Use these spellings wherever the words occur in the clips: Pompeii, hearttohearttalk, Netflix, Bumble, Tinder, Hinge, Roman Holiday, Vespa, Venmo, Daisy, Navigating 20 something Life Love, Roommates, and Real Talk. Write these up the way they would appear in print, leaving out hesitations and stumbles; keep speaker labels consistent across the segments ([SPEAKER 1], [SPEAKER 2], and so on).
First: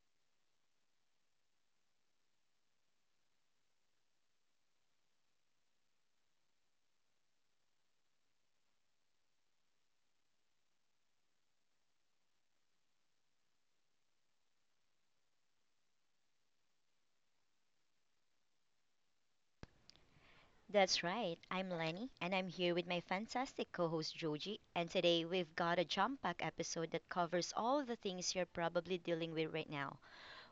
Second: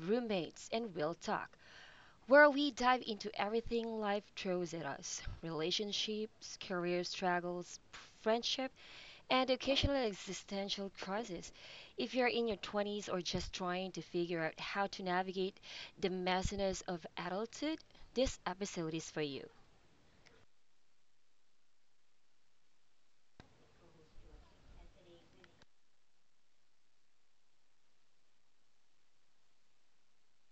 [SPEAKER 1] Roommates, and Real Talk, where we dive into everything life throws at us relationships, career struggles, friendship, and occasional existential crisis. If you're in your 20s or just trying to figure out how to navigate the messiness of adulthood, this episode is for you.
[SPEAKER 2] That's right. I'm Lenny, and I'm here with my fantastic co host Joji. And today we've got a jump pack episode that covers all the things you're probably dealing with right now.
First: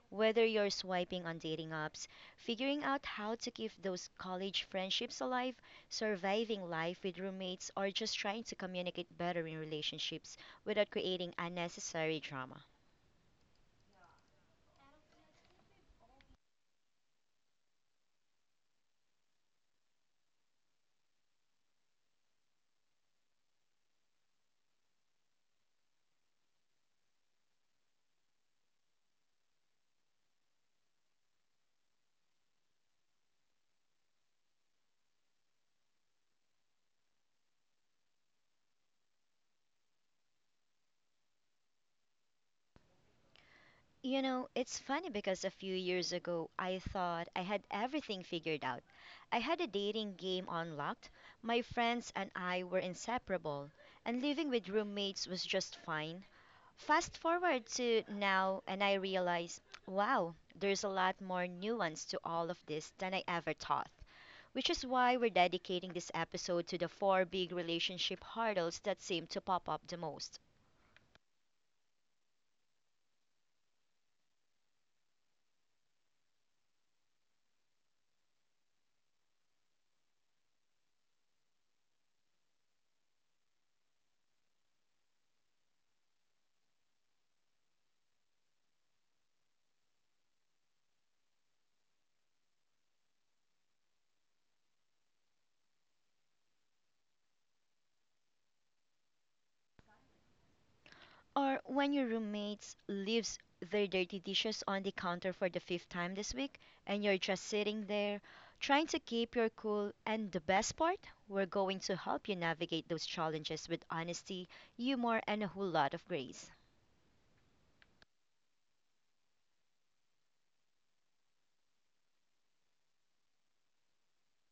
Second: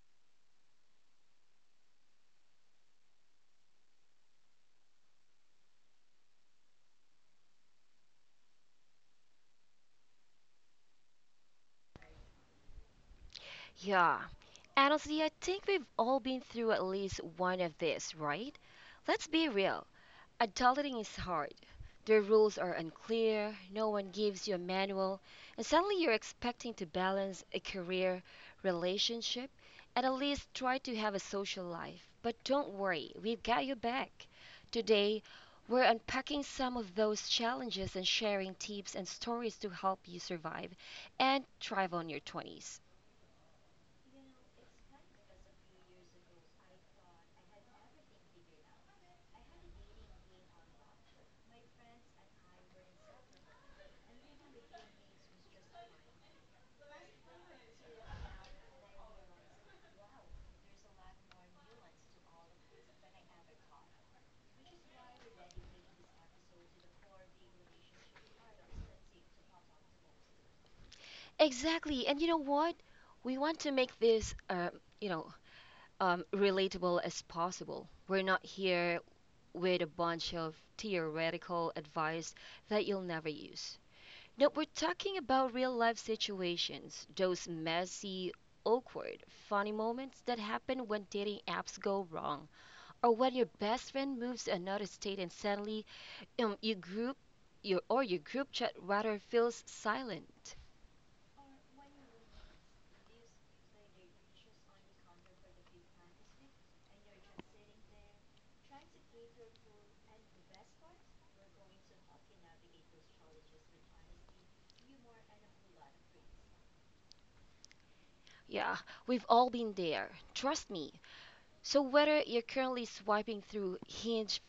[SPEAKER 2] Whether you're swiping on dating apps, figuring out how to keep those college friendships alive, surviving life with roommates, or just trying to communicate better in relationships without creating unnecessary drama.
[SPEAKER 1] Yeah. Honestly, I think we've all been through at least one of these, right? Let's be real. Adulting is hard. The rules are unclear, no one gives you a manual, and suddenly you're expecting to balance a career, relationship, and at least try to have a social life. But don't worry, we've got your back. Today, we're unpacking some of those challenges and sharing tips and stories to help you survive and thrive on your 20s.
[SPEAKER 2] You know, it's funny because a few years ago I thought I had everything figured out. I had a dating game unlocked, my friends and I were inseparable, and living with roommates was just fine. Fast forward to now, and I realize, wow, there's a lot more nuance to all of this than I ever thought. Which is why we're dedicating this episode to the four big relationship hurdles that seem to pop up the most.
[SPEAKER 1] Exactly. And you know what? We want to make this, you know, relatable as possible. We're not here with a bunch of theoretical advice that you'll never use. No, we're talking about real life situations, those messy, awkward, funny moments that happen when dating apps go wrong, or when your best friend moves to another state and suddenly um, your group your, or your group chat rather feels silent.
[SPEAKER 2] Or when your roommate leaves their dirty dishes on the counter for the fifth time this week and you're just sitting there trying to keep your cool. And the best part, we're going to help you navigate those challenges with honesty, humor, and a whole lot of grace.
[SPEAKER 1] Yeah, we've all been there. Trust me. So, whether you're currently swiping through Hinge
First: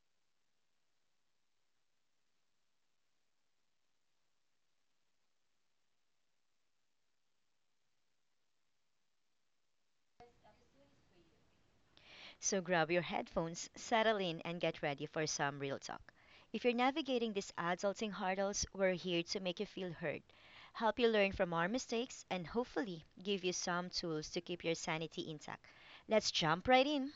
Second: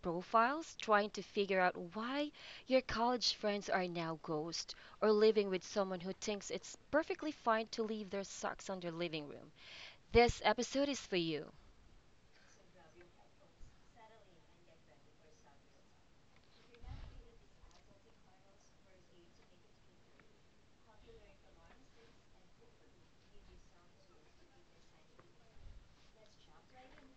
[SPEAKER 1] profiles, trying to figure out why your college friends are now ghosts, or living with someone who thinks it's perfectly fine to leave their socks on their living room, this episode is for you.
[SPEAKER 2] So grab your headphones, settle in, and get ready for some real talk. If you're navigating these adulting hurdles, we're here to make you feel heard, help you learn from our mistakes, and hopefully give you some tools to keep your sanity intact. Let's jump right in.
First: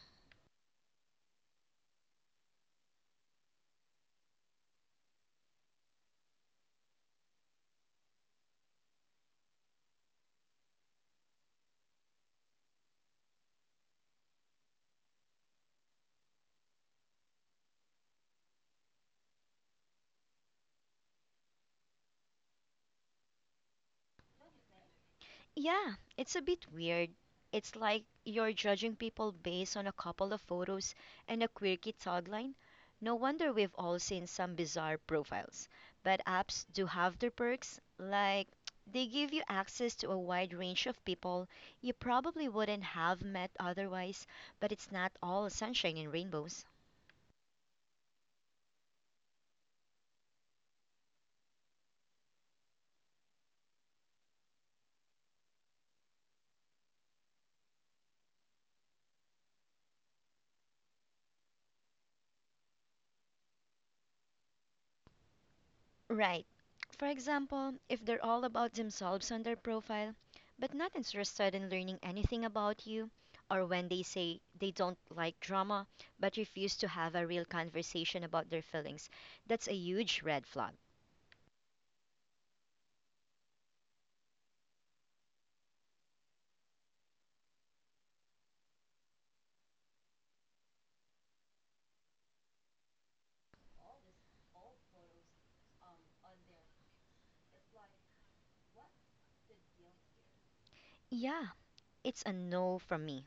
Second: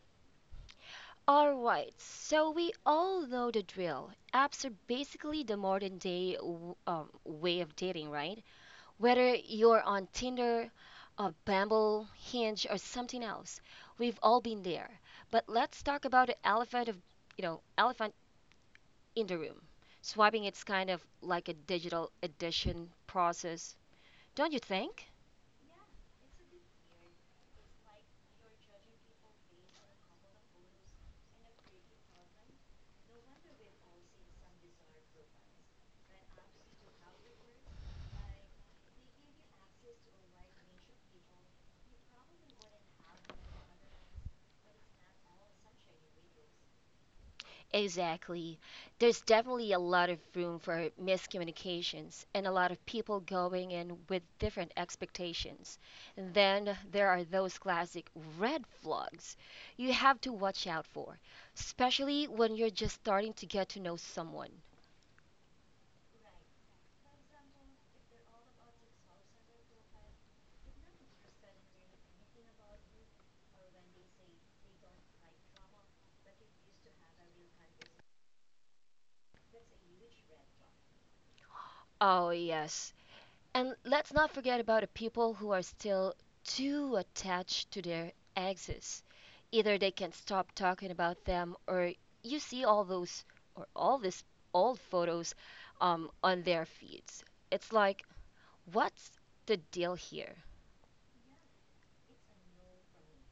[SPEAKER 1] Alright, so we all know the drill. Apps are basically the modern day way of dating, right? Whether you're on Tinder, Bumble, Hinge, or something else, we've all been there. But let's talk about the elephant of, you know, elephant in the room. Swiping it's kind of like a digital addiction process, don't you think?
[SPEAKER 2] Yeah, it's a bit weird. It's like you're judging people based on a couple of photos and a quirky tagline. No wonder we've all seen some bizarre profiles. But apps do have their perks, like they give you access to a wide range of people you probably wouldn't have met otherwise, but it's not all sunshine and rainbows.
[SPEAKER 1] Exactly. There's definitely a lot of room for miscommunications and a lot of people going in with different expectations. And then there are those classic red flags you have to watch out for, especially when you're just starting to get to know someone.
[SPEAKER 2] Right. For example, if they're all about themselves on their profile, but not interested in learning anything about you, or when they say they don't like drama but refuse to have a real conversation about their feelings, that's a huge red flag.
[SPEAKER 1] Oh, yes. And let's not forget about the people who are still too attached to their exes. Either they can stop talking about them, or you see all those or all these old photos on their feeds. It's like, what's the deal here?
[SPEAKER 2] Yeah, it's a no from me.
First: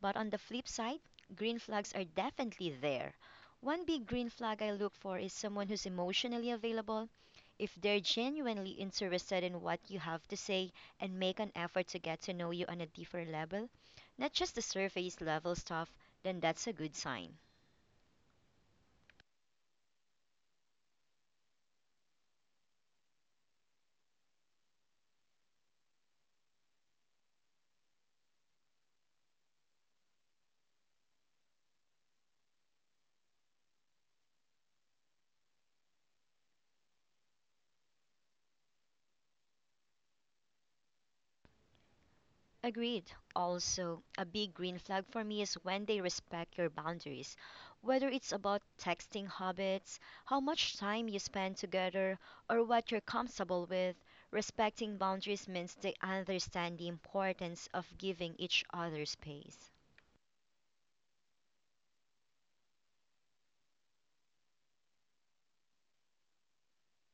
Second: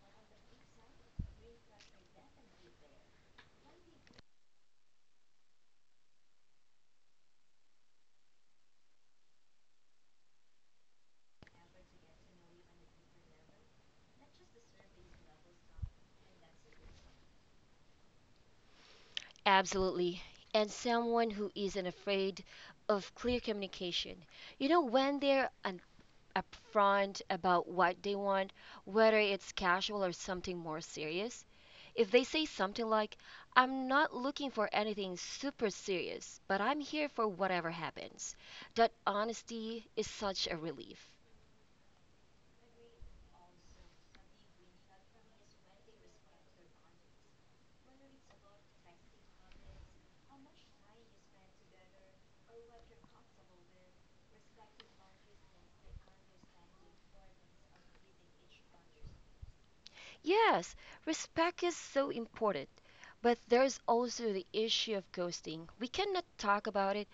[SPEAKER 2] But on the flip side, green flags are definitely there. One big green flag I look for is someone who's emotionally available. If they're genuinely interested in what you have to say and make an effort to get to know you on a deeper level, not just the surface level stuff, then that's a good sign.
[SPEAKER 1] Absolutely. And someone who isn't afraid of clear communication. You know, when they're upfront about what they want, whether it's casual or something more serious. If they say something like, I'm not looking for anything super serious, but I'm here for whatever happens, that honesty is such a relief.
[SPEAKER 2] Agreed. Also, a big green flag for me is when they respect your boundaries, whether it's about texting habits, how much time you spend together, or what you're comfortable with. Respecting boundaries means they understand the importance of giving each other space.
[SPEAKER 1] Yes, respect is so important, but there's also the issue of ghosting. We cannot talk about it.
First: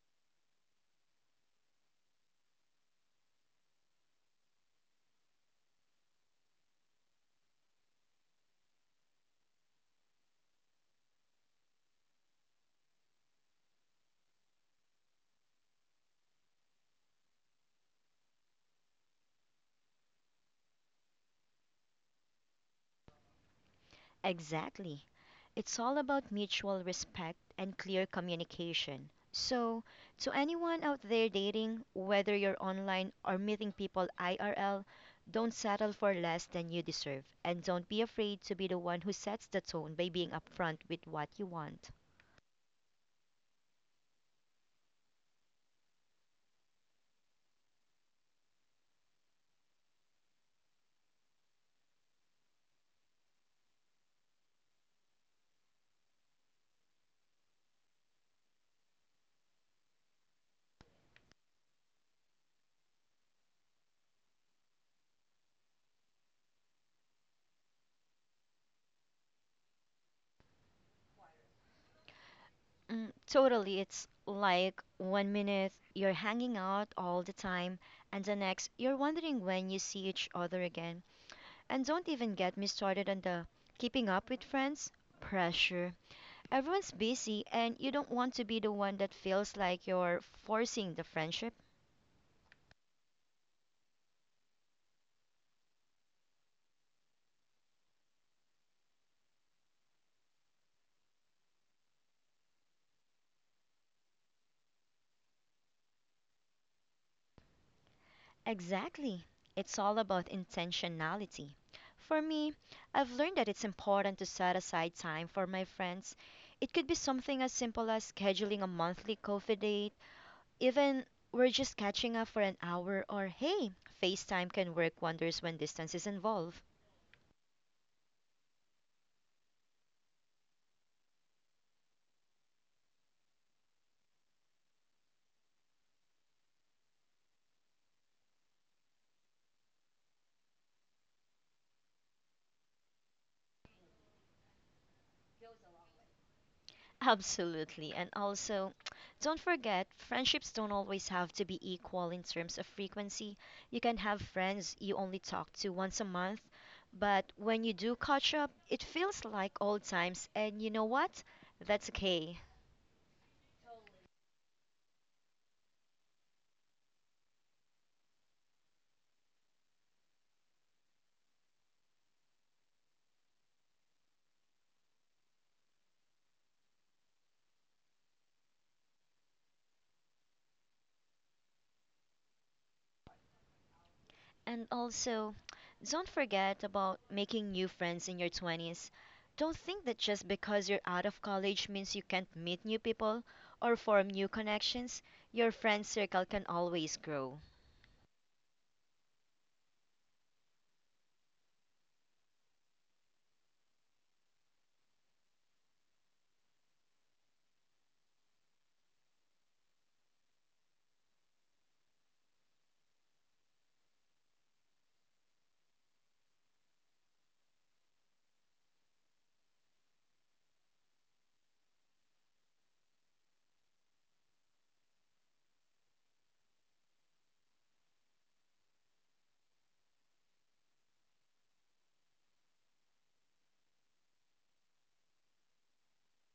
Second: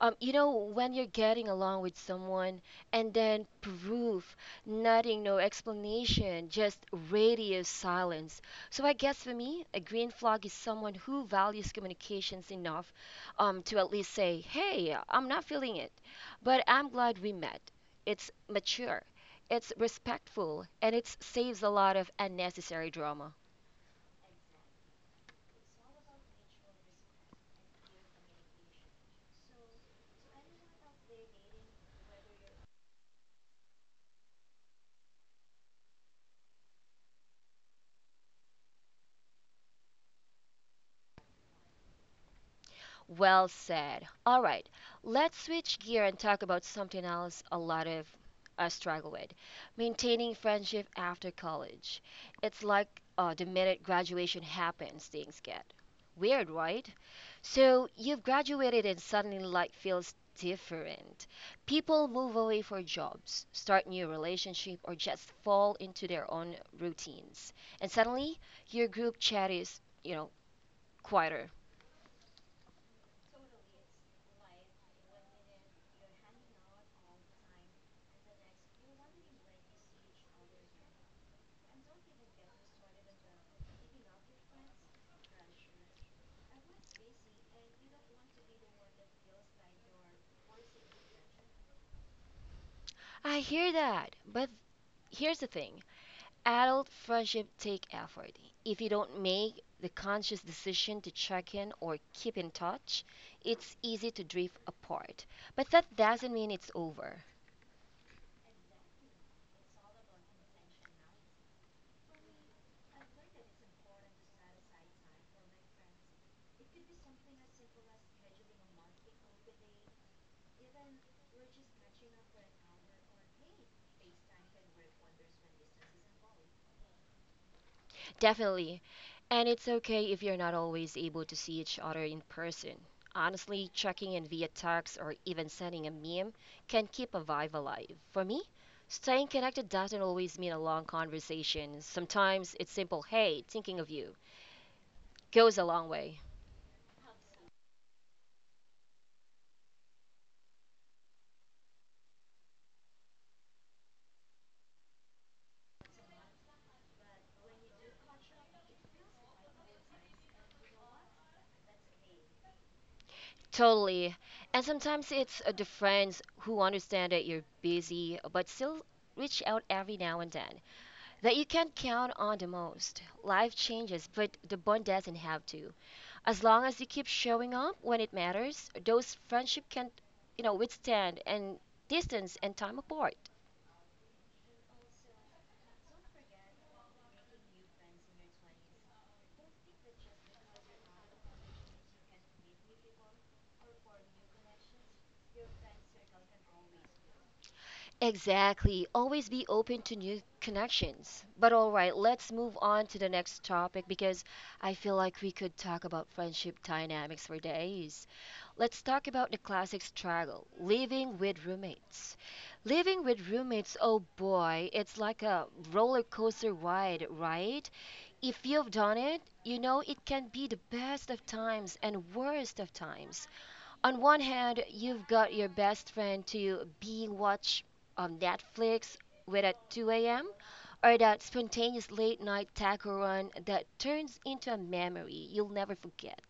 [SPEAKER 1] You know, when you're getting along with someone and then proof, nothing, no explanation, just radio silence. So I guess for me, a green flag is someone who values communications enough to at least say, hey, I'm not feeling it, but I'm glad we met. It's mature it's respectful and it saves a lot of unnecessary drama.
[SPEAKER 2] Exactly. It's all about mutual respect and clear communication. So, to anyone out there dating, whether you're online or meeting people IRL, don't settle for less than you deserve and don't be afraid to be the one who sets the tone by being upfront with what you want.
[SPEAKER 1] Well said. All right, let's switch gear and talk about something else a lot of us struggle with maintaining friendship after college. It's like the minute graduation happens, things get weird, right? So you've graduated and suddenly life feels different. People move away for jobs, start new relationships, or just fall into their own routines. And suddenly your group chat is, you know, quieter.
[SPEAKER 2] Mm, totally. It's like one minute you're hanging out all the time, and the next you're wondering when you see each other again. And don't even get me started on the keeping up with friends pressure. Everyone's busy, and you don't want to be the one that feels like you're forcing the friendship.
[SPEAKER 1] I hear that, but here's the thing adult friendship take effort. If you don't make the conscious decision to check in or keep in touch, it's easy to drift apart. But that doesn't mean it's over.
[SPEAKER 2] Exactly. It's all about intentionality. For me, I've learned that it's important to set aside time for my friends. It could be something as simple as scheduling a monthly coffee date, even we're just catching up for an hour, or hey, FaceTime can work wonders when distance is involved.
[SPEAKER 1] Definitely. And it's okay if you're not always able to see each other in person. Honestly, checking in via text or even sending a meme can keep a vibe alive. For me, staying connected doesn't always mean a long conversation. Sometimes it's simple, hey, thinking of you, goes a long way.
[SPEAKER 2] Absolutely. And also, don't forget, friendships don't always have to be equal in terms of frequency. You can have friends you only talk to once a month, but when you do catch up, it feels like old times. And you know what? That's okay.
[SPEAKER 1] Totally. And sometimes it's the friends who understand that you're busy but still reach out every now and then that you can count on the most. Life changes, but the bond doesn't have to. As long as you keep showing up when it matters, those friendship can, you know, withstand and distance and time apart.
[SPEAKER 2] And also, don't forget about making new friends in your 20s. Don't think that just because you're out of college means you can't meet new people or form new connections. Your friend circle can always grow.
[SPEAKER 1] Exactly. Always be open to new connections. But all right, let's move on to the next topic because I feel like we could talk about friendship dynamics for days. Let's talk about the classic struggle, living with roommates. Living with roommates, oh boy, it's like a roller coaster ride, right? If you've done it, you know it can be the best of times and worst of times on one hand, you've got your best friend to being watch on Netflix with at 2 a.m., or that spontaneous late night taco run that turns into a memory you'll never forget.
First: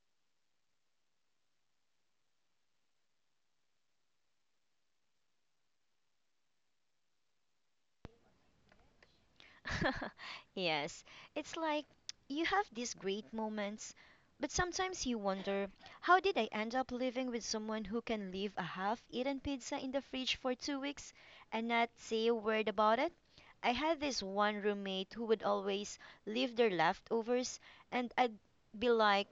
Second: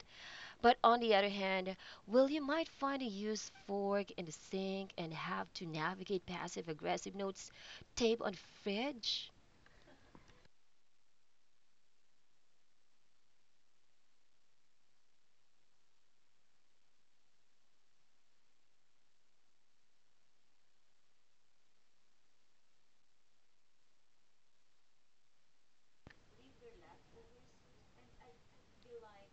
[SPEAKER 1] But on the other hand, well, you might find a used fork in the sink and have to navigate passive aggressive notes tape on fridge.
[SPEAKER 2] Yes, it's like you have these great moments, but sometimes you wonder, how did I end up living with someone who can leave a half-eaten pizza in the fridge for 2 weeks and not say a word about it? I had this one roommate who would always leave their leftovers, and I'd be like,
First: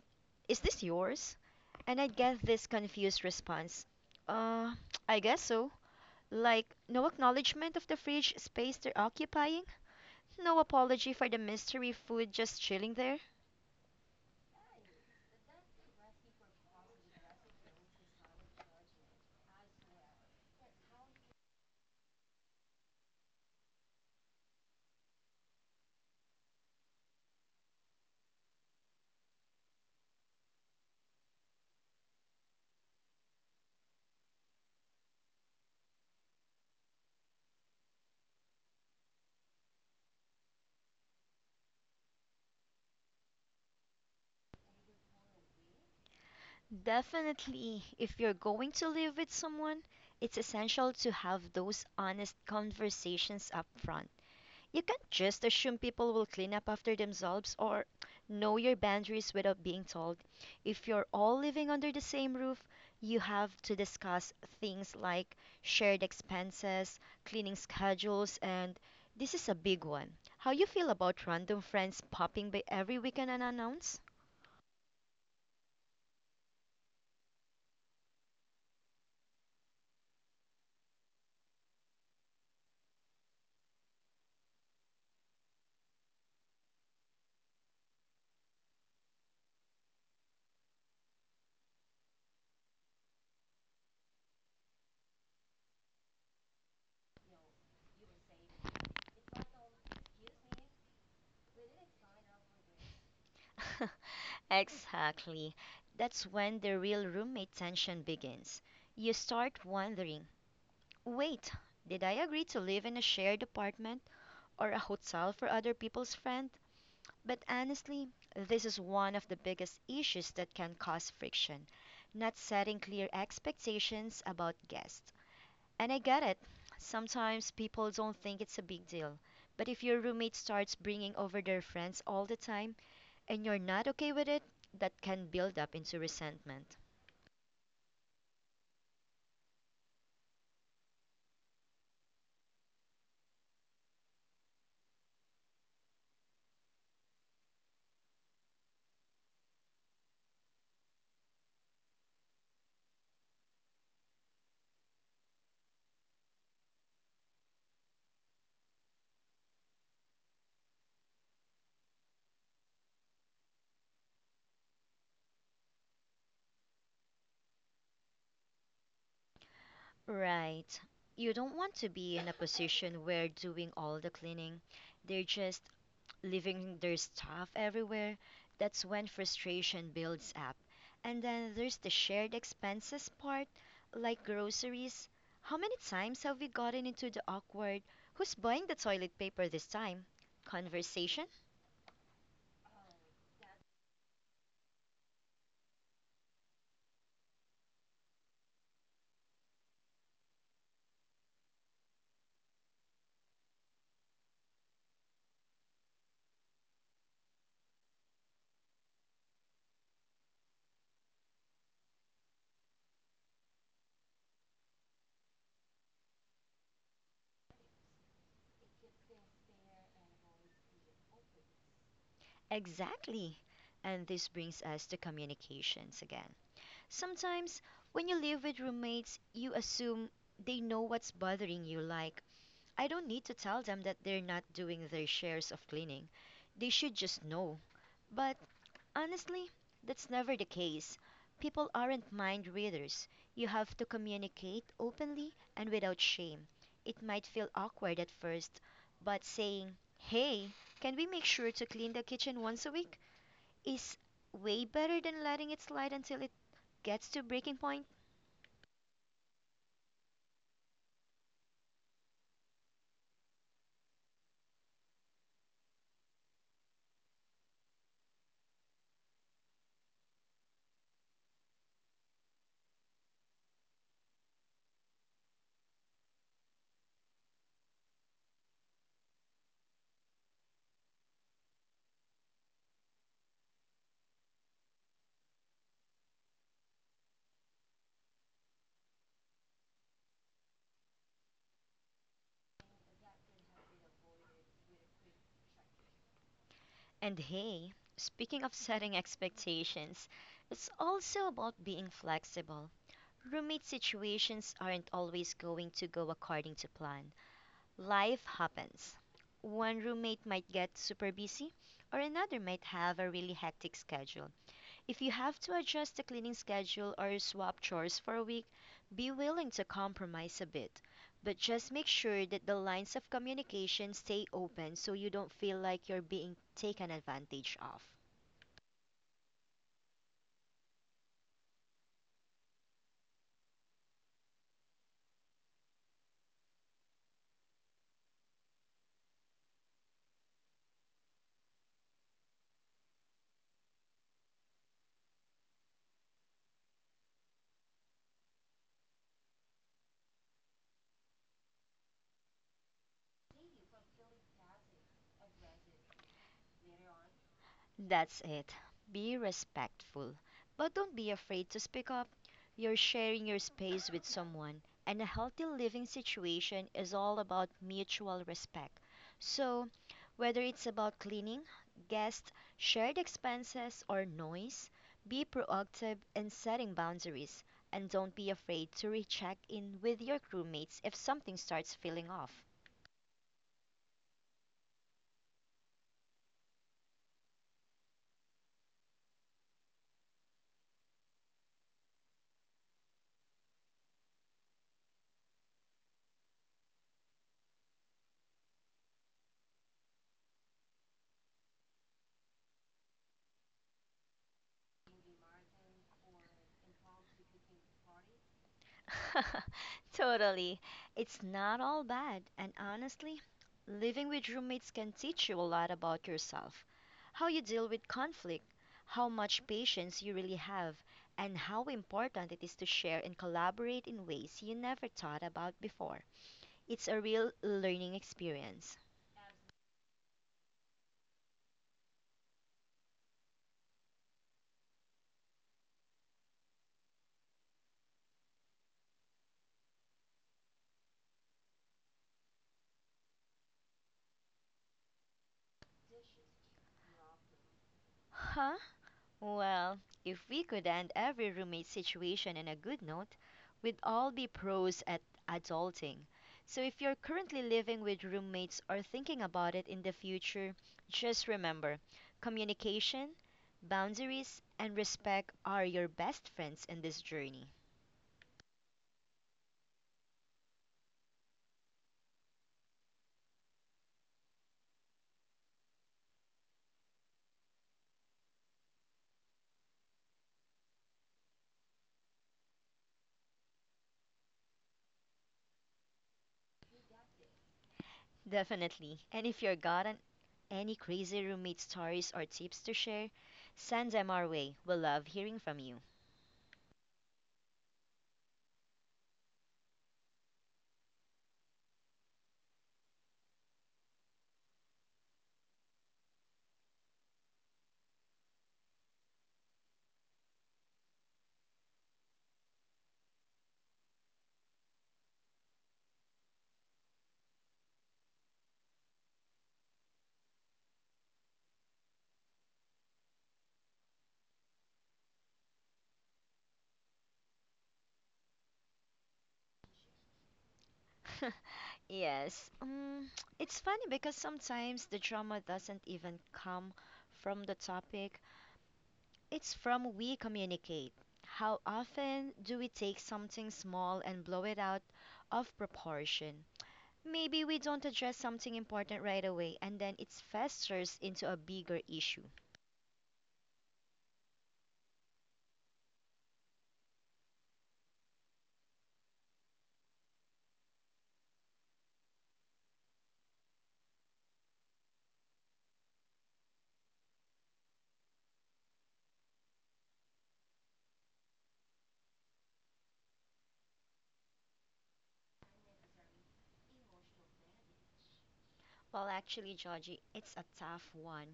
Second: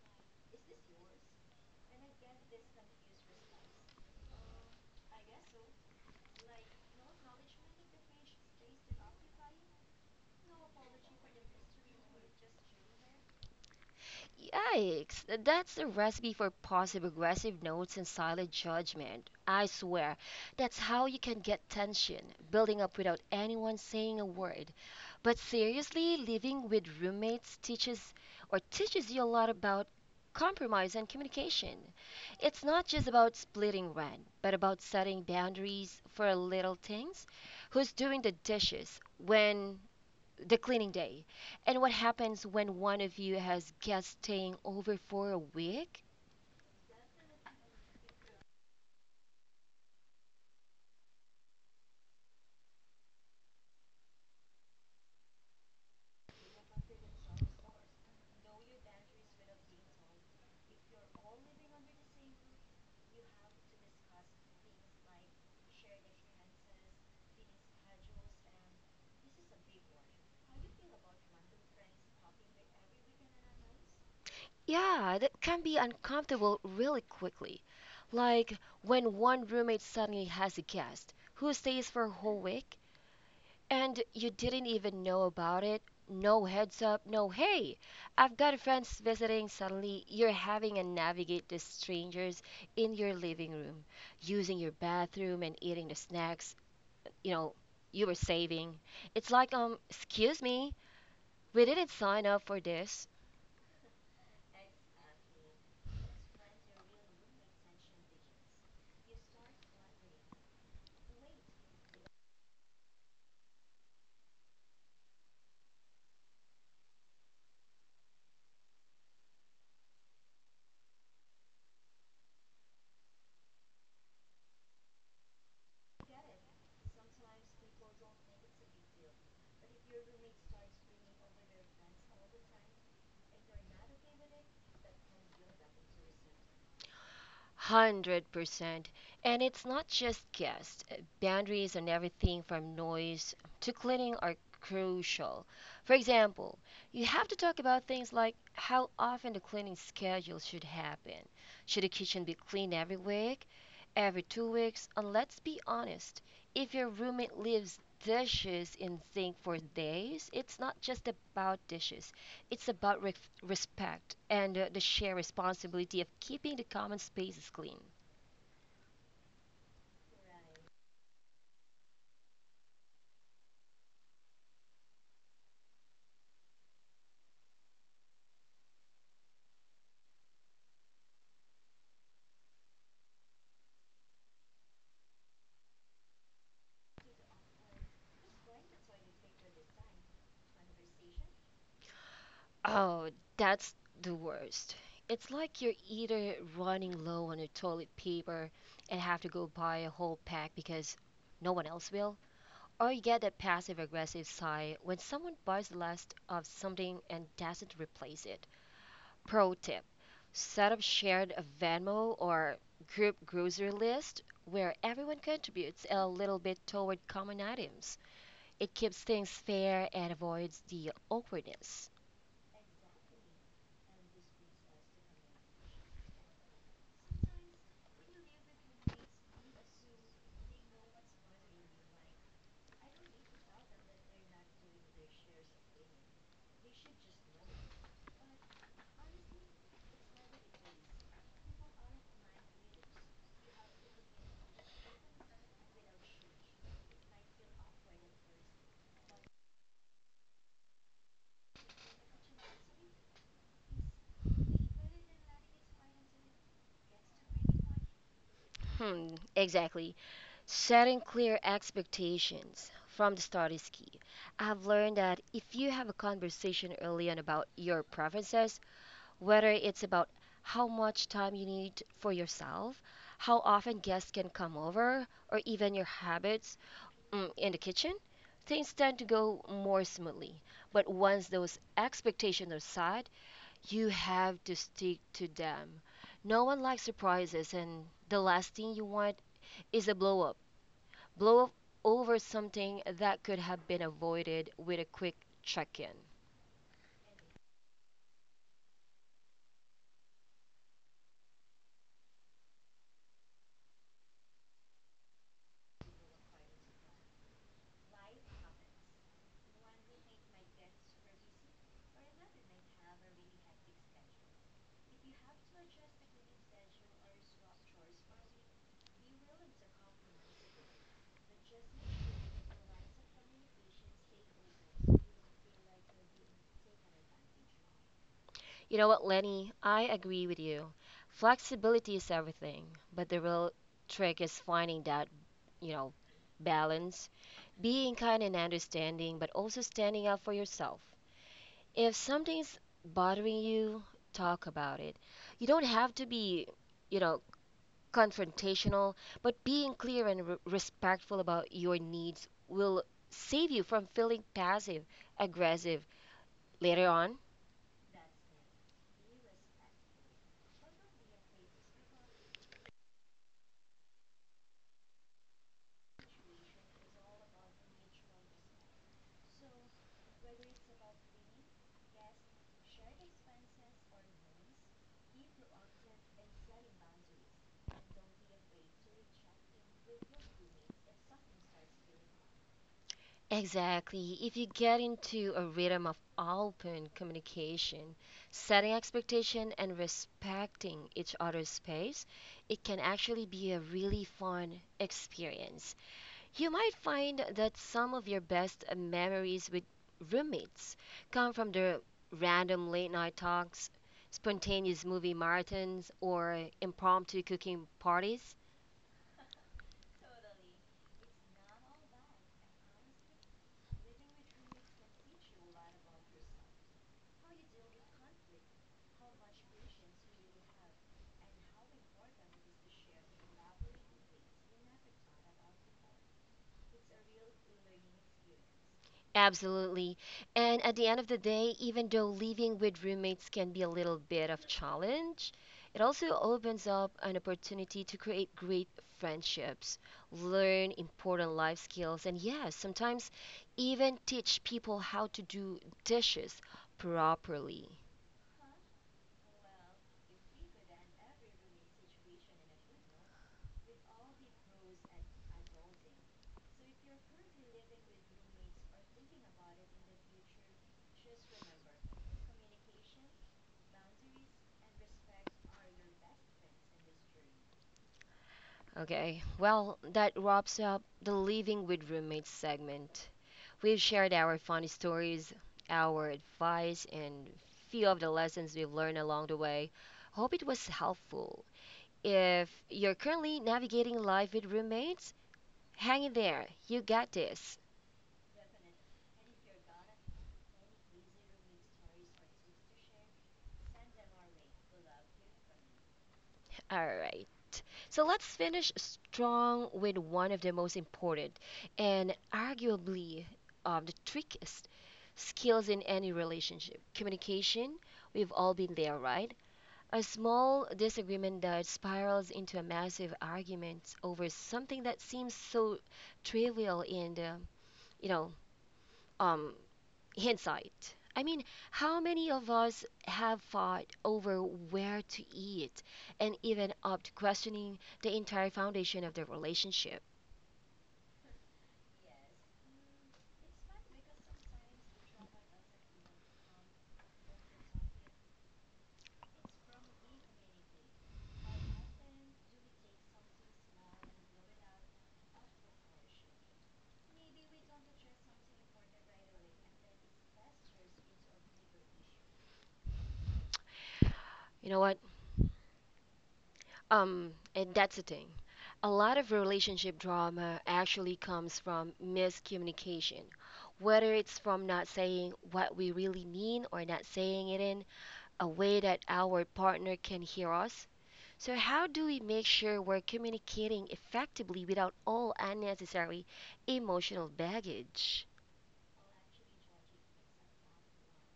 [SPEAKER 2] "Is this yours?" And I'd get this confused response, "Uh, I guess so." Like, no acknowledgement of the fridge space they're occupying. No apology for the mystery food just chilling there.
[SPEAKER 1] Yikes, that's the recipe for passive aggressive notes and silent judgment. I swear, that's how you can get tension building up without anyone saying a word. But seriously, living with roommates teaches you a lot about compromise and communication. It's not just about splitting rent, but about setting boundaries for little things. Who's doing the dishes? When the cleaning day. And what happens when one of you has guests staying over for a week?
[SPEAKER 2] Definitely, if you're going to live with someone, it's essential to have those honest conversations up front. You can't just assume people will clean up after themselves or know your boundaries without being told. If you're all living under the same roof, you have to discuss things like shared expenses, cleaning schedules, and this is a big one. How you feel about random friends popping by every weekend unannounced?
[SPEAKER 1] Yeah, that can be uncomfortable really quickly. Like when one roommate suddenly has a guest who stays for a whole week and you didn't even know about it. No heads up, no hey, I've got friends visiting. Suddenly, you're having to navigate the strangers in your living room, using your bathroom and eating the snacks you know you were saving. It's like excuse me, we didn't sign up for this.
[SPEAKER 2] Exactly. That's when the real roommate tension begins. You start wondering, wait, did I agree to live in a shared apartment? Or a hotel for other people's friend. But honestly, this is one of the biggest issues that can cause friction, not setting clear expectations about guests. And I get it. Sometimes people don't think it's a big deal. But if your roommate starts bringing over their friends all the time and you're not okay with it, that can build up into resentment.
[SPEAKER 1] 100%. And it's not just guests. Boundaries on everything from noise to cleaning are crucial. For example, you have to talk about things like how often the cleaning schedule should happen. Should the kitchen be cleaned every week, every 2 weeks? And let's be honest, if your roommate leaves dishes in sink for days, it's not just about dishes. It's about respect and the shared responsibility of keeping the common spaces clean.
[SPEAKER 2] Right. You don't want to be in a position where doing all the cleaning, they're just leaving their stuff everywhere, that's when frustration builds up. And then there's the shared expenses part, like groceries. How many times have we gotten into the awkward, who's buying the toilet paper this time? Conversation?
[SPEAKER 1] Oh, that's the worst. It's like you're either running low on your toilet paper and have to go buy a whole pack because no one else will, or you get that passive aggressive sigh when someone buys the last of something and doesn't replace it. Pro tip set up shared Venmo or group grocery list where everyone contributes a little bit toward common items. It keeps things fair and avoids the awkwardness.
[SPEAKER 2] Exactly. And this brings us to communications again. Sometimes, when you live with roommates, you assume they know what's bothering you. Like, I don't need to tell them that they're not doing their shares of cleaning. They should just know. But honestly, that's never the case. People aren't mind readers. You have to communicate openly and without shame. It might feel awkward at first, but saying, hey, can we make sure to clean the kitchen once a week? Is way better than letting it slide until it gets to breaking point.
[SPEAKER 1] Hmm, exactly. Setting clear expectations from the start is key. I've learned that if you have a conversation early on about your preferences, whether it's about how much time you need for yourself, how often guests can come over, or even your habits, in the kitchen, things tend to go more smoothly. But once those expectations are set, you have to stick to them. No one likes surprises, and the last thing you want is a blow up. Blow up over something that could have been avoided with a quick check in.
[SPEAKER 2] And hey, speaking of setting expectations, it's also about being flexible. Roommate situations aren't always going to go according to plan. Life happens. One roommate might get super busy, or another might have a really hectic schedule. If you have to adjust the cleaning schedule or swap chores for a week, be willing to compromise a bit. But just make sure that the lines of communication stay open so you don't feel like you're being taken advantage of.
[SPEAKER 1] You know what, Lenny? I agree with you. Flexibility is everything, but the real trick is finding that, you know, balance, being kind and understanding, but also standing up for yourself. If something's bothering you, talk about it. You don't have to be, you know, confrontational, but being clear and respectful about your needs will save you from feeling passive aggressive later on.
[SPEAKER 2] That's it. Be respectful, but don't be afraid to speak up. You're sharing your space with someone, and a healthy living situation is all about mutual respect. So, whether it's about cleaning, guests, shared expenses, or noise, be proactive in setting boundaries, and don't be afraid to recheck in with your crewmates if something starts feeling off.
[SPEAKER 1] Exactly. If you get into a rhythm of open communication, setting expectation and respecting each other's space, it can actually be a really fun experience. You might find that some of your best memories with roommates come from the random late night talks, spontaneous movie marathons, or impromptu cooking parties.
[SPEAKER 2] Totally. It's not all bad, and honestly, living with roommates can teach you a lot about yourself, how you deal with conflict, how much patience you really have, and how important it is to share and collaborate in ways you never thought about before. It's a real learning experience.
[SPEAKER 1] Absolutely. And at the end of the day, even though living with roommates can be a little bit of challenge, it also opens up an opportunity to create great friendships, learn important life skills, and yes, sometimes even teach people how to do dishes properly.
[SPEAKER 2] Huh? Well, if we could end every roommate situation in a good note, we'd all be pros at adulting. So if you're currently living with roommates or thinking about it in the future, just remember communication, boundaries, and respect are your best friends in this journey.
[SPEAKER 1] Okay, well, that wraps up the living with roommates segment. We've shared our funny stories, our advice, and few of the lessons we've learned along the way. Hope it was helpful. If you're currently navigating life with roommates, hang in there. You got this.
[SPEAKER 2] Definitely. And if any crazy roommate stories or tips to share, send them our way. We'll love hearing from you.
[SPEAKER 1] All right. So let's finish strong with one of the most important and arguably the trickiest skills in any relationship communication. We've all been there, right? A small disagreement that spirals into a massive argument over something that seems so trivial in the, you know, um, hindsight. I mean, how many of us have fought over where to eat and even up to questioning the entire foundation of the relationship?
[SPEAKER 2] Yes. It's funny because sometimes the drama doesn't even come from the topic. It's from we communicate. How often do we take something small and blow it out of proportion? Maybe we don't address something important right away and then it festers into a bigger issue.
[SPEAKER 1] You know what? And that's the thing. A lot of relationship drama actually comes from miscommunication, whether it's from not saying what we really mean or not saying it in a way that our partner can hear us. So, how do we make sure we're communicating effectively without all unnecessary emotional baggage?
[SPEAKER 2] Well, actually, Georgie, it's a tough one.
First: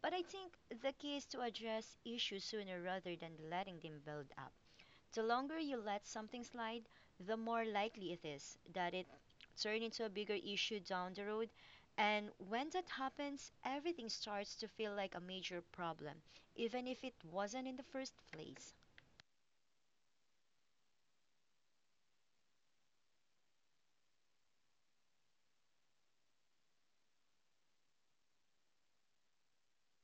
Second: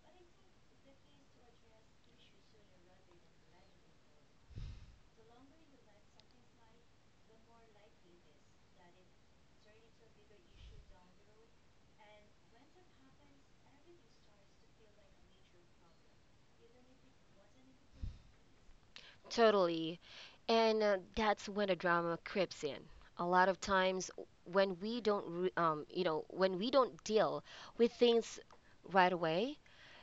[SPEAKER 2] But I think the key is to address issues sooner rather than letting them build up. The longer you let something slide, the more likely it is that it turn into a bigger issue down the road. And when that happens, everything starts to feel like a major problem, even if it wasn't in the first place.
[SPEAKER 1] Totally. And that's when the drama creeps in. A lot of times when we don't re- you know, when we don't deal with things right away,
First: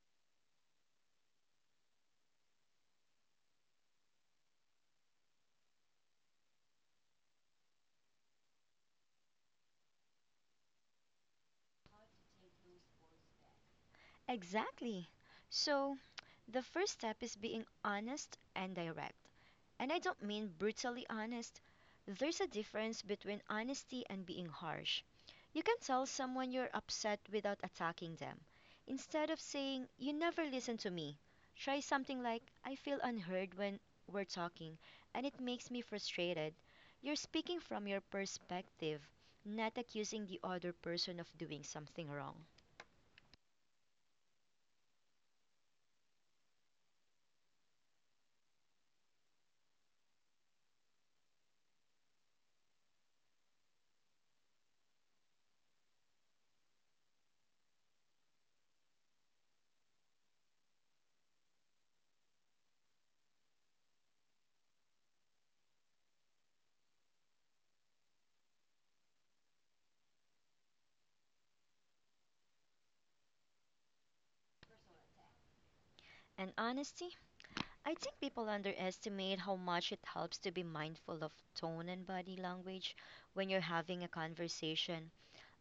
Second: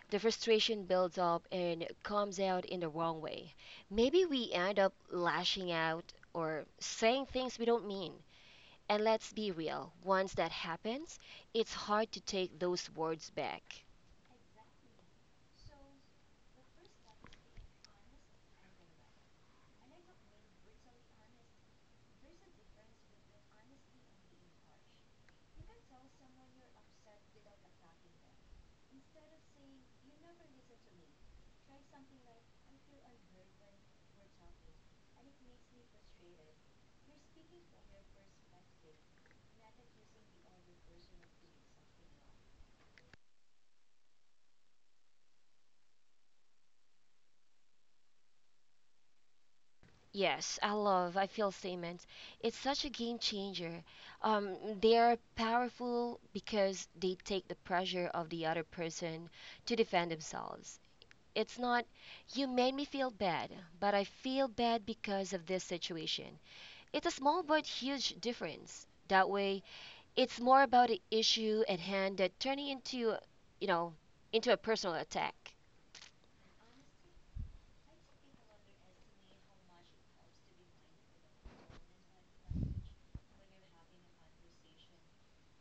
[SPEAKER 1] the frustration builds up and comes out in the wrong way. Maybe we end up lashing out or saying things we don't mean. And let's be real, once that happens, it's hard to take those words back.
[SPEAKER 2] Exactly. So, the first step is being honest and direct. And I don't mean brutally honest. There's a difference between honesty and being harsh. You can tell someone you're upset without attacking them. Instead of saying, You never listen to me, try something like, I feel unheard when we're talking, and it makes me frustrated. You're speaking from your perspective, not accusing the other person of doing something wrong.
[SPEAKER 1] Yes, I love. I feel same. It's such a game changer. They are powerful because they take the pressure of the other person to defend themselves. It's not, you made me feel bad, but I feel bad because of this situation. It's a small but huge difference. That way, it's more about the issue at hand that turning into, you know, into a personal attack.
[SPEAKER 2] And honesty? I think people underestimate how much it helps to be mindful of tone and body language when you're having a conversation.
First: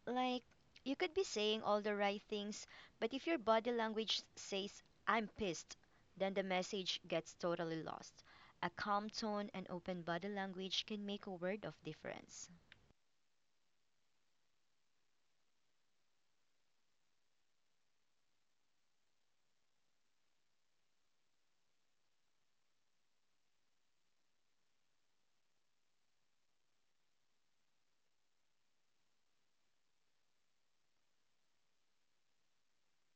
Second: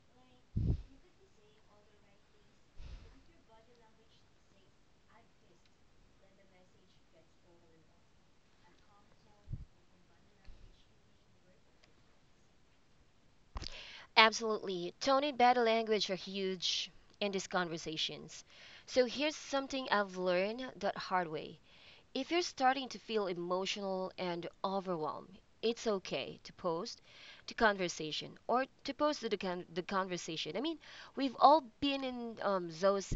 [SPEAKER 2] Like, you could be saying all the right things, but if your body language says, I'm pissed, then the message gets totally lost. A calm tone and open body language can make a world of difference.
[SPEAKER 1] Absolutely. Tone and body language are huge in these conversations. So here's something I've learned the hard way. If you're starting to feel emotional and overwhelmed, it's okay to post the conversation or to the conversation. I mean, we've all been in those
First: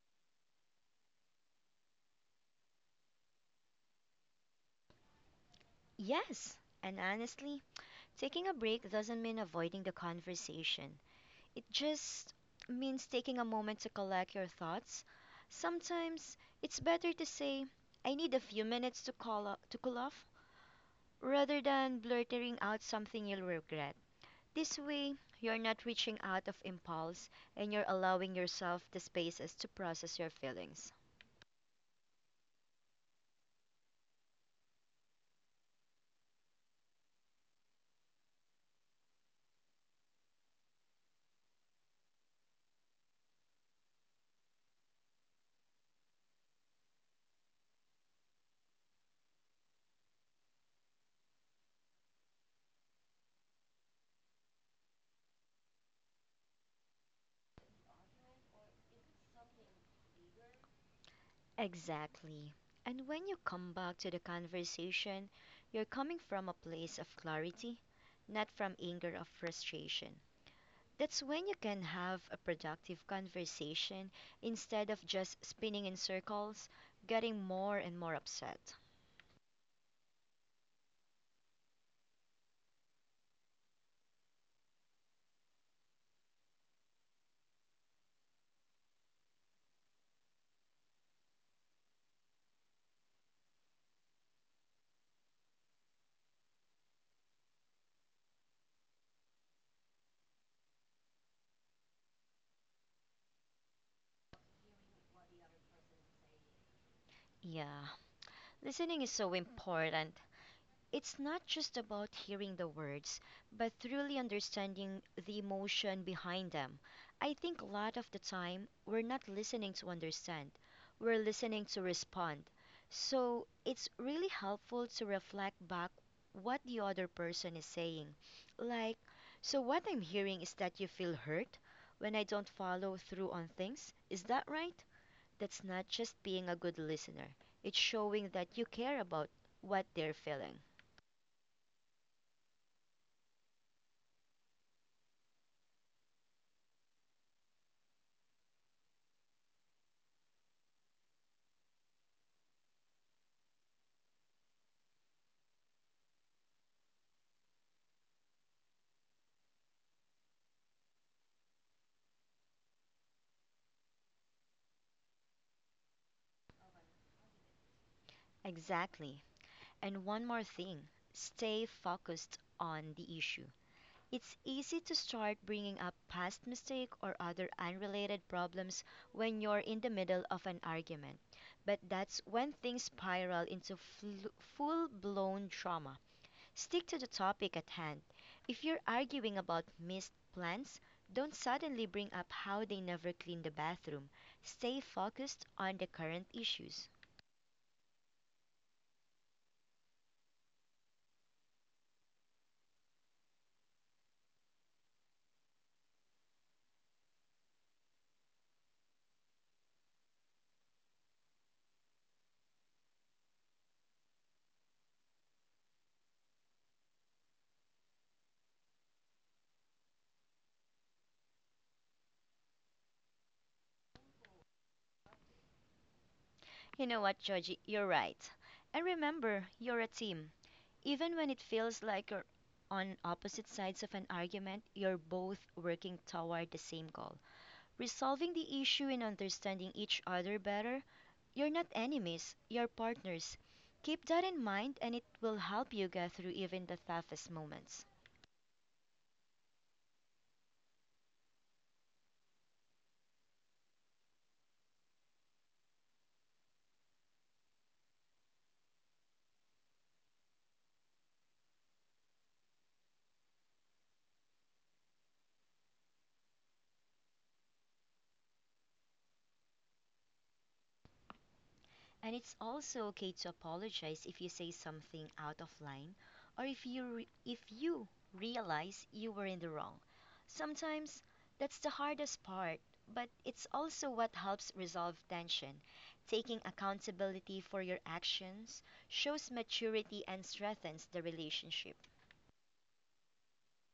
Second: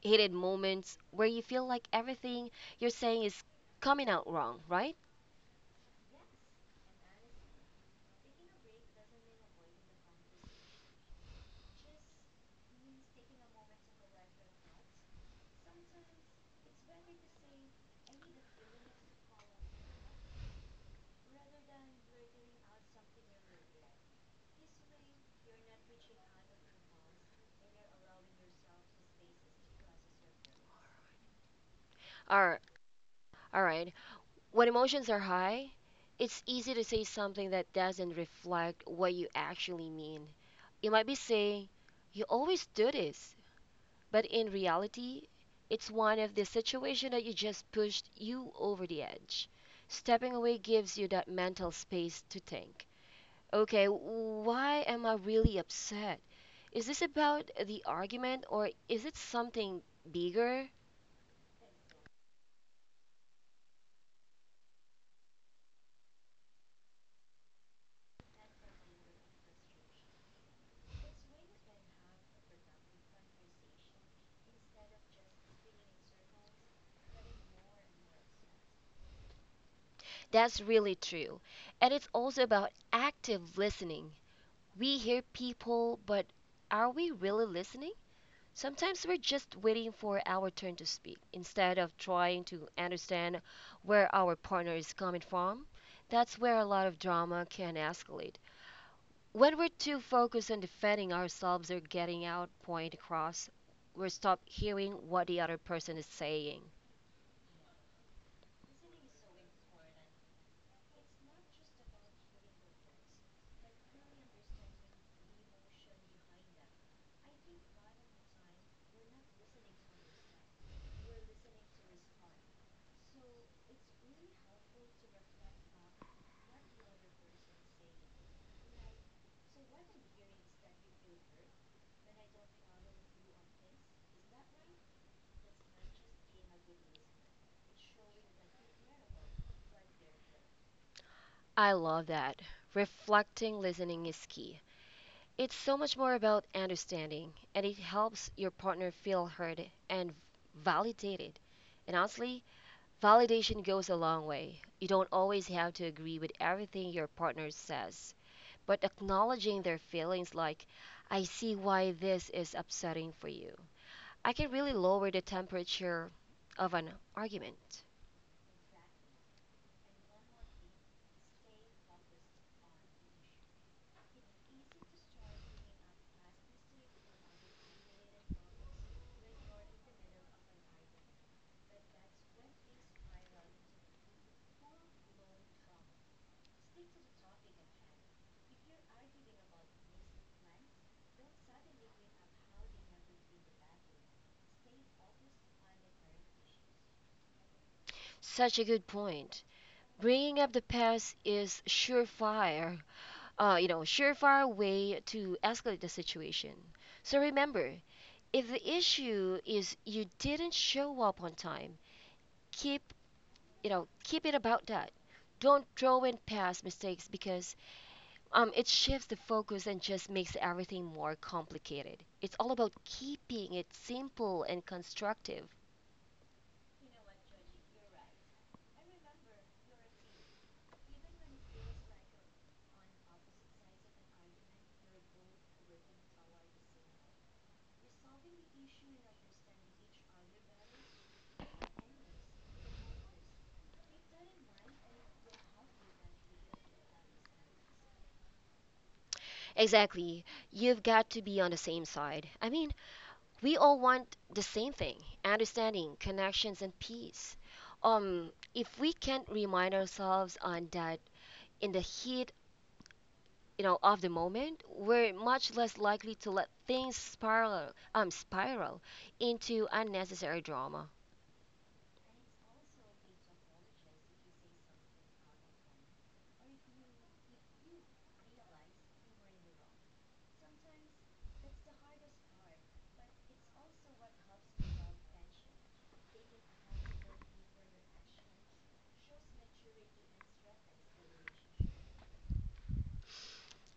[SPEAKER 1] heated moments where you feel like everything you're saying is coming out wrong, right?
[SPEAKER 2] Yes, and honestly, taking a break doesn't mean avoiding the conversation. It just means taking a moment to collect your thoughts. Sometimes it's better to say, I need a few minutes to to cool off, rather than blurting out something you'll regret. This way, you're not reaching out of impulse and you're allowing yourself the spaces to process your feelings.
[SPEAKER 1] All right. All right. When emotions are high, it's easy to say something that doesn't reflect what you actually mean. You might be saying, "You always do this," but in reality, it's one of the situation that you just pushed you over the edge. Stepping away gives you that mental space to think. Okay, why am I really upset? Is this about the argument or is it something bigger?
[SPEAKER 2] Exactly. And when you come back to the conversation, you're coming from a place of clarity, not from anger or frustration. That's when you can have a productive conversation instead of just spinning in circles, getting more and more upset.
[SPEAKER 1] That's really true. And it's also about active listening. We hear people, but are we really listening? Sometimes we're just waiting for our turn to speak instead of trying to understand where our partner is coming from. That's where a lot of drama can escalate. When we're too focused on defending ourselves or getting our point across, we stop hearing what the other person is saying.
[SPEAKER 2] Yeah. Listening is so important. It's not just about hearing the words, but truly understanding the emotion behind them. I think a lot of the time we're not listening to understand, we're listening to respond. So it's really helpful to reflect back what the other person is saying. Like, so what I'm hearing is that you feel hurt when I don't follow through on things. Is that right? That's not just being a good listener, it's showing that you care about what they're feeling.
[SPEAKER 1] I love that. Reflecting listening is key. It's so much more about understanding, and it helps your partner feel heard and validated. And honestly, validation goes a long way. You don't always have to agree with everything your partner says, but acknowledging their feelings, like, I see why this is upsetting for you, I can really lower the temperature of an argument.
[SPEAKER 2] Exactly. And one more thing, stay focused on the issue. It's easy to start bringing up past mistake or other unrelated problems when you're in the middle of an argument. But that's when things spiral into full-blown trauma. Stick to the topic at hand. If you're arguing about missed plans, don't suddenly bring up how they never clean the bathroom. Stay focused on the current issues.
[SPEAKER 1] Such a good point. Bringing up the past is surefire way to escalate the situation. So remember, if the issue is you didn't show up on time, keep keep it about that. Don't throw in past mistakes because it shifts the focus and just makes everything more complicated. It's all about keeping it simple and constructive.
[SPEAKER 2] You know what, Georgie? You're right. And remember, you're a team. Even when it feels like you're on opposite sides of an argument, you're both working toward the same goal. Resolving the issue and understanding each other better, you're not enemies, you're partners. Keep that in mind, and it will help you get through even the toughest moments.
[SPEAKER 1] Exactly. You've got to be on the same side. I mean, we all want the same thing understanding connections and peace, if we can't remind ourselves on that in the heat of the moment, we're much less likely to let things spiral into unnecessary drama.
[SPEAKER 2] And it's also okay to apologize if you say something out of line or if you realize you were in the wrong. Sometimes that's the hardest part, but it's also what helps resolve tension. Taking accountability for your actions shows maturity and strengthens the relationship.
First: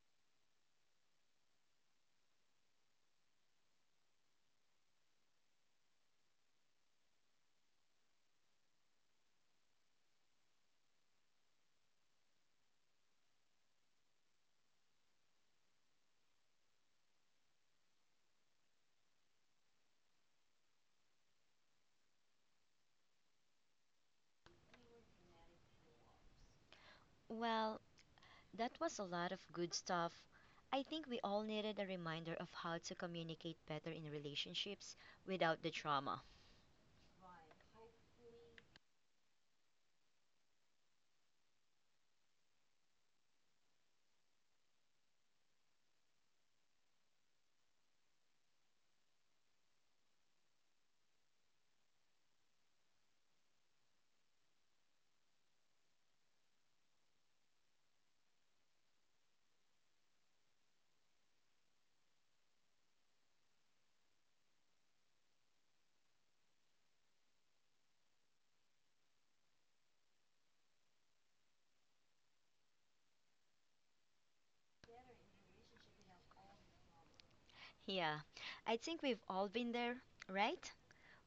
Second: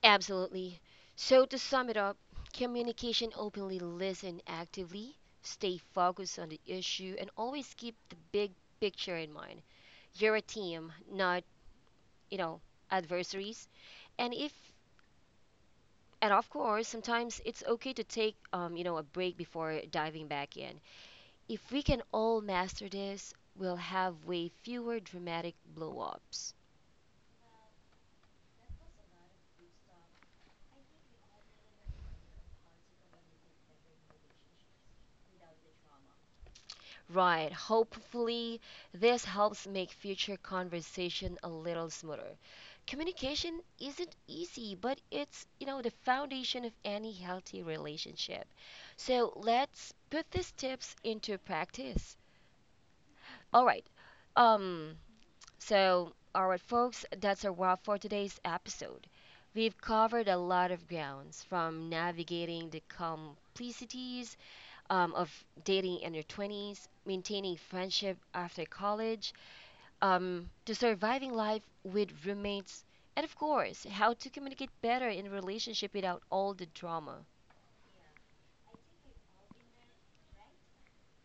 [SPEAKER 1] Absolutely. So to sum it up, communication openly, listen actively, stay focused on the issue, and always keep the big picture in mind. You're a team, not, you know adversaries. And if and of course, sometimes it's okay to take a break before diving back in. If we can all master this, we'll have way fewer dramatic blow-ups.
[SPEAKER 2] Well, that was a lot of good stuff. I think we all needed a reminder of how to communicate better in relationships without the trauma.
[SPEAKER 1] Right. Hopefully this helps make future conversation a little smoother. Communication isn't easy, but it's, the foundation of any healthy relationship. So let's put these tips into practice. All right. um all right, folks, that's a wrap for today's episode. We've covered a lot of grounds, from navigating the complexities of dating in your 20s, maintaining friendship after college, to surviving life with roommates, and of course, how to communicate better in a relationship without all the drama.
[SPEAKER 2] Yeah, I think we've all been there, right?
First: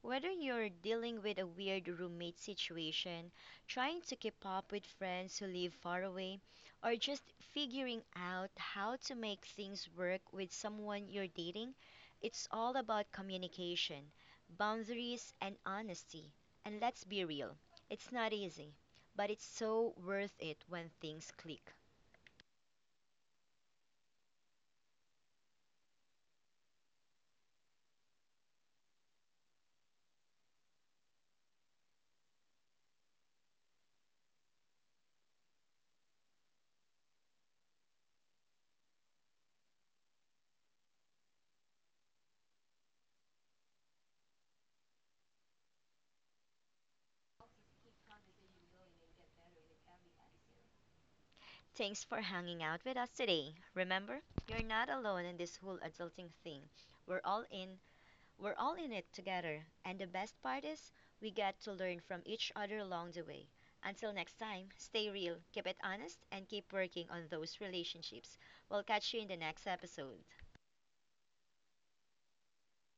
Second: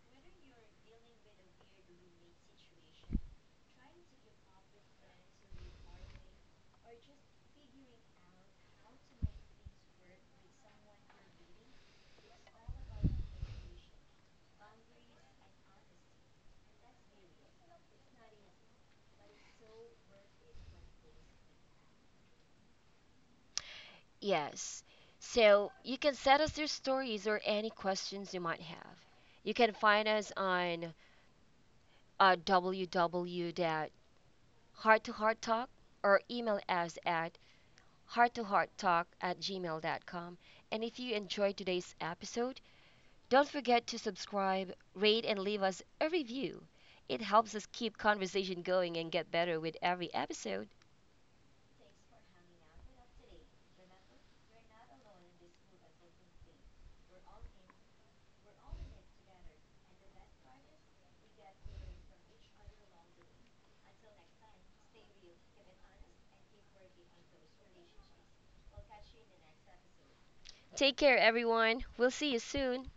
[SPEAKER 2] Whether you're dealing with a weird roommate situation, trying to keep up with friends who live far away, or just figuring out how to make things work with someone you're dating, it's all about communication, boundaries, and honesty. And let's be real, it's not easy, but it's so worth it when things click.
[SPEAKER 1] Yes. So you can send us your stories or any questions you might have. You can find us on www.hearttohearttalk, or email us at hearttohearttalk@gmail.com. And if you enjoyed today's episode, don't forget to subscribe, rate, and leave us a review. It helps us keep conversation going and get better with every episode.
[SPEAKER 2] Thanks for hanging out with us today. Remember, you're not alone in this whole adulting thing. We're all in we're all in it together, and the best part is we get to learn from each other along the way. Until next time, stay real, keep it honest, and keep working on those relationships. We'll catch you in the next episode.
[SPEAKER 1] Take care, everyone. We'll see you soon.